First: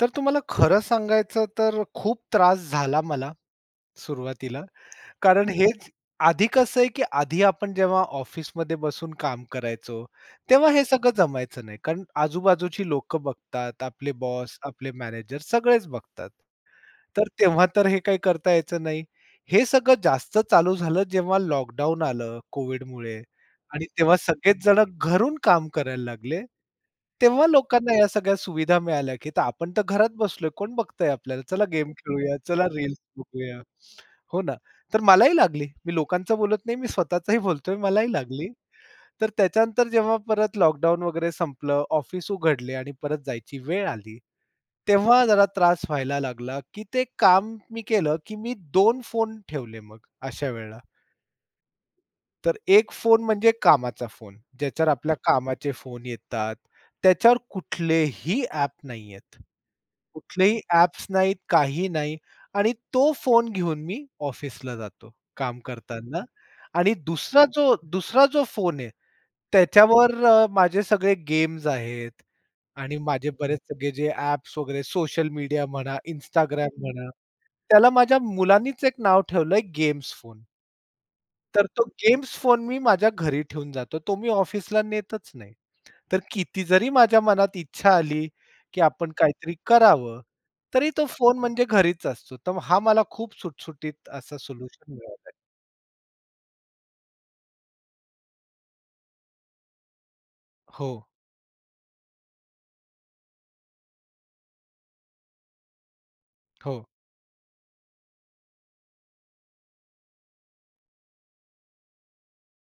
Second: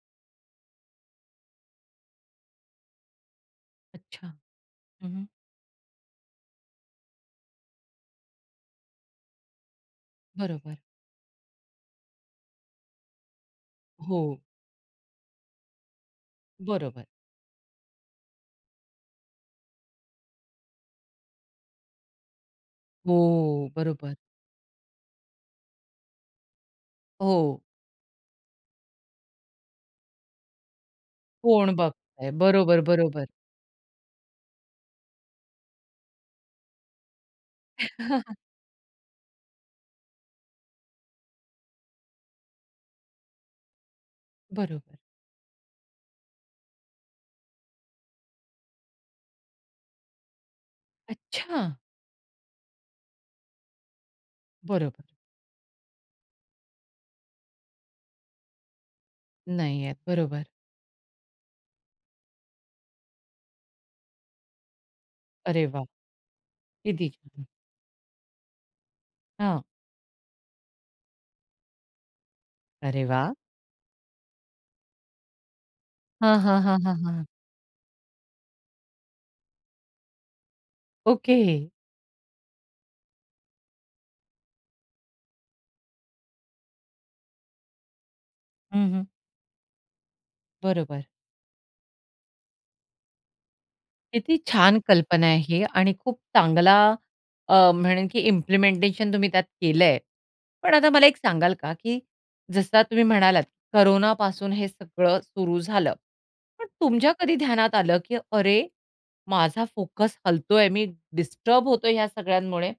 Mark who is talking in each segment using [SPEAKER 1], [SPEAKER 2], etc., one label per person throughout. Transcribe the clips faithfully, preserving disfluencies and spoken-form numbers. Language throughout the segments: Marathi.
[SPEAKER 1] तर तुम्हाला खरं सांगायचं तर खूप त्रास झाला मला,
[SPEAKER 2] अच्छा.
[SPEAKER 1] सुरुवातीला.
[SPEAKER 2] हं.
[SPEAKER 1] कारण हेच आधी कसं आहे की आधी आपण जेव्हा ऑफिसमध्ये बसून काम करायचो, तेव्हा
[SPEAKER 2] बरोबर.
[SPEAKER 1] हे सगळं जमायचं नाही, कारण आजूबाजूची लोक बघतात, आपले
[SPEAKER 2] हो.
[SPEAKER 1] बॉस आपले मॅनेजर सगळेच बघतात.
[SPEAKER 2] बरोबर.
[SPEAKER 1] तर तेव्हा तर हे काही करता यायचं नाही. हे सगळं जास्त चालू झालं जेव्हा लॉकडाउन आलं कोव्हिडमुळे
[SPEAKER 2] हो.
[SPEAKER 1] आणि
[SPEAKER 2] बरोबर.
[SPEAKER 1] तेव्हा सगळेच जण घरून काम करायला लागले. तेव्हा
[SPEAKER 2] हो.
[SPEAKER 1] लोकांना या सगळ्या सुविधा मिळाल्या की तर आपण तर घरात बसलोय, कोण बघतंय आपल्याला. चला
[SPEAKER 2] कोण
[SPEAKER 1] गेम
[SPEAKER 2] बघताय.
[SPEAKER 1] खेळूया, चला
[SPEAKER 2] बरोबर,
[SPEAKER 1] रील्स
[SPEAKER 2] बरोबर.
[SPEAKER 1] बघूया. हो ना. तर मलाही लागली, मी लोकांचं बोलत नाही मी स्वतःचाही बोलतोय, मलाही लागली. तर त्याच्यानंतर जेव्हा परत लॉकडाउन वगैरे संपलं, ऑफिस उघडले आणि परत जायची वेळ आली,
[SPEAKER 2] बरोबर.
[SPEAKER 1] तेव्हा जरा त्रास व्हायला लागला, की ते काम मी केलं, की मी दोन फोन ठेवले मग अशा वेळेला.
[SPEAKER 2] अच्छा.
[SPEAKER 1] तर एक फोन म्हणजे कामाचा फोन, ज्याच्यावर
[SPEAKER 2] बरोबर.
[SPEAKER 1] आपल्या कामाचे फोन येतात. त्याच्यावर कुठलेही ॲप नाही आहेत.
[SPEAKER 2] नाही येत, बरोबर.
[SPEAKER 1] कुठलेही ॲप्स नाहीत, काही नाही आणि तो फोन घेऊन मी ऑफिसला जातो, काम
[SPEAKER 2] अरे वाह!
[SPEAKER 1] करतांना. आणि
[SPEAKER 2] किती
[SPEAKER 1] दुसरा
[SPEAKER 2] छान.
[SPEAKER 1] जो, दूसरा जो फोन आहे
[SPEAKER 2] हां.
[SPEAKER 1] त्याच्यावर अ, माझे सगळे गेम्स आहेत आणि
[SPEAKER 2] अरे
[SPEAKER 1] माझे
[SPEAKER 2] वाह!
[SPEAKER 1] बरेच सगळे जे ॲप्स वगैरे सोशल मीडिया म्हणा,
[SPEAKER 2] हां, हां.
[SPEAKER 1] Instagram
[SPEAKER 2] हां, हां.
[SPEAKER 1] म्हणा,
[SPEAKER 2] हां.
[SPEAKER 1] त्याला माझ्या मुलानीच एक नाव ठेवलं आहे गेम्स फोन. तर
[SPEAKER 2] ओके.
[SPEAKER 1] तो गेम्स फोन मी माझ्या घरी ठेवून जातो, तो मी ऑफिसला नेतच नाही. तर किती जरी माझ्या मनात इच्छा आली, की
[SPEAKER 2] हं, हं.
[SPEAKER 1] आपण काहीतरी करावं, तरी तो
[SPEAKER 2] बरोबर.
[SPEAKER 1] फोन म्हणजे घरीच असतो. तर हा मला खूप सुटसुटीत असा
[SPEAKER 2] किती छान
[SPEAKER 1] सोल्युशन
[SPEAKER 2] कल्पना
[SPEAKER 1] मिळालं आहे.
[SPEAKER 2] आहे ही, आणि खूप चांगला अ, म्हणेल की इम्प्लिमेंटेशन तुम्ही त्यात केलं आहे. पण आता
[SPEAKER 1] हो.
[SPEAKER 2] मला एक सांगाल का, की जसं तुम्ही म्हणालात कोरोनापासून हे सगळं सुरु झालं. पण
[SPEAKER 1] हो.
[SPEAKER 2] तुमच्या कधी ध्यानात आलं, की "अरे माझा फोकस हलतोय, मी डिस्टर्ब होतोय ह्या सगळ्यांमुळे.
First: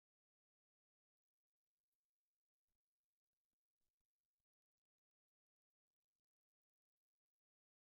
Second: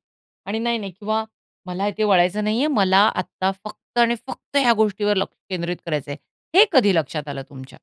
[SPEAKER 2] आणि नाही, नाही किंवा मला हे ते वळायचं नाही आहे. मला आता फक्त आणि फक्त ह्या गोष्टीवर लक्ष केंद्रित करायचं आहे." हे कधी लक्षात आलं तुमच्या?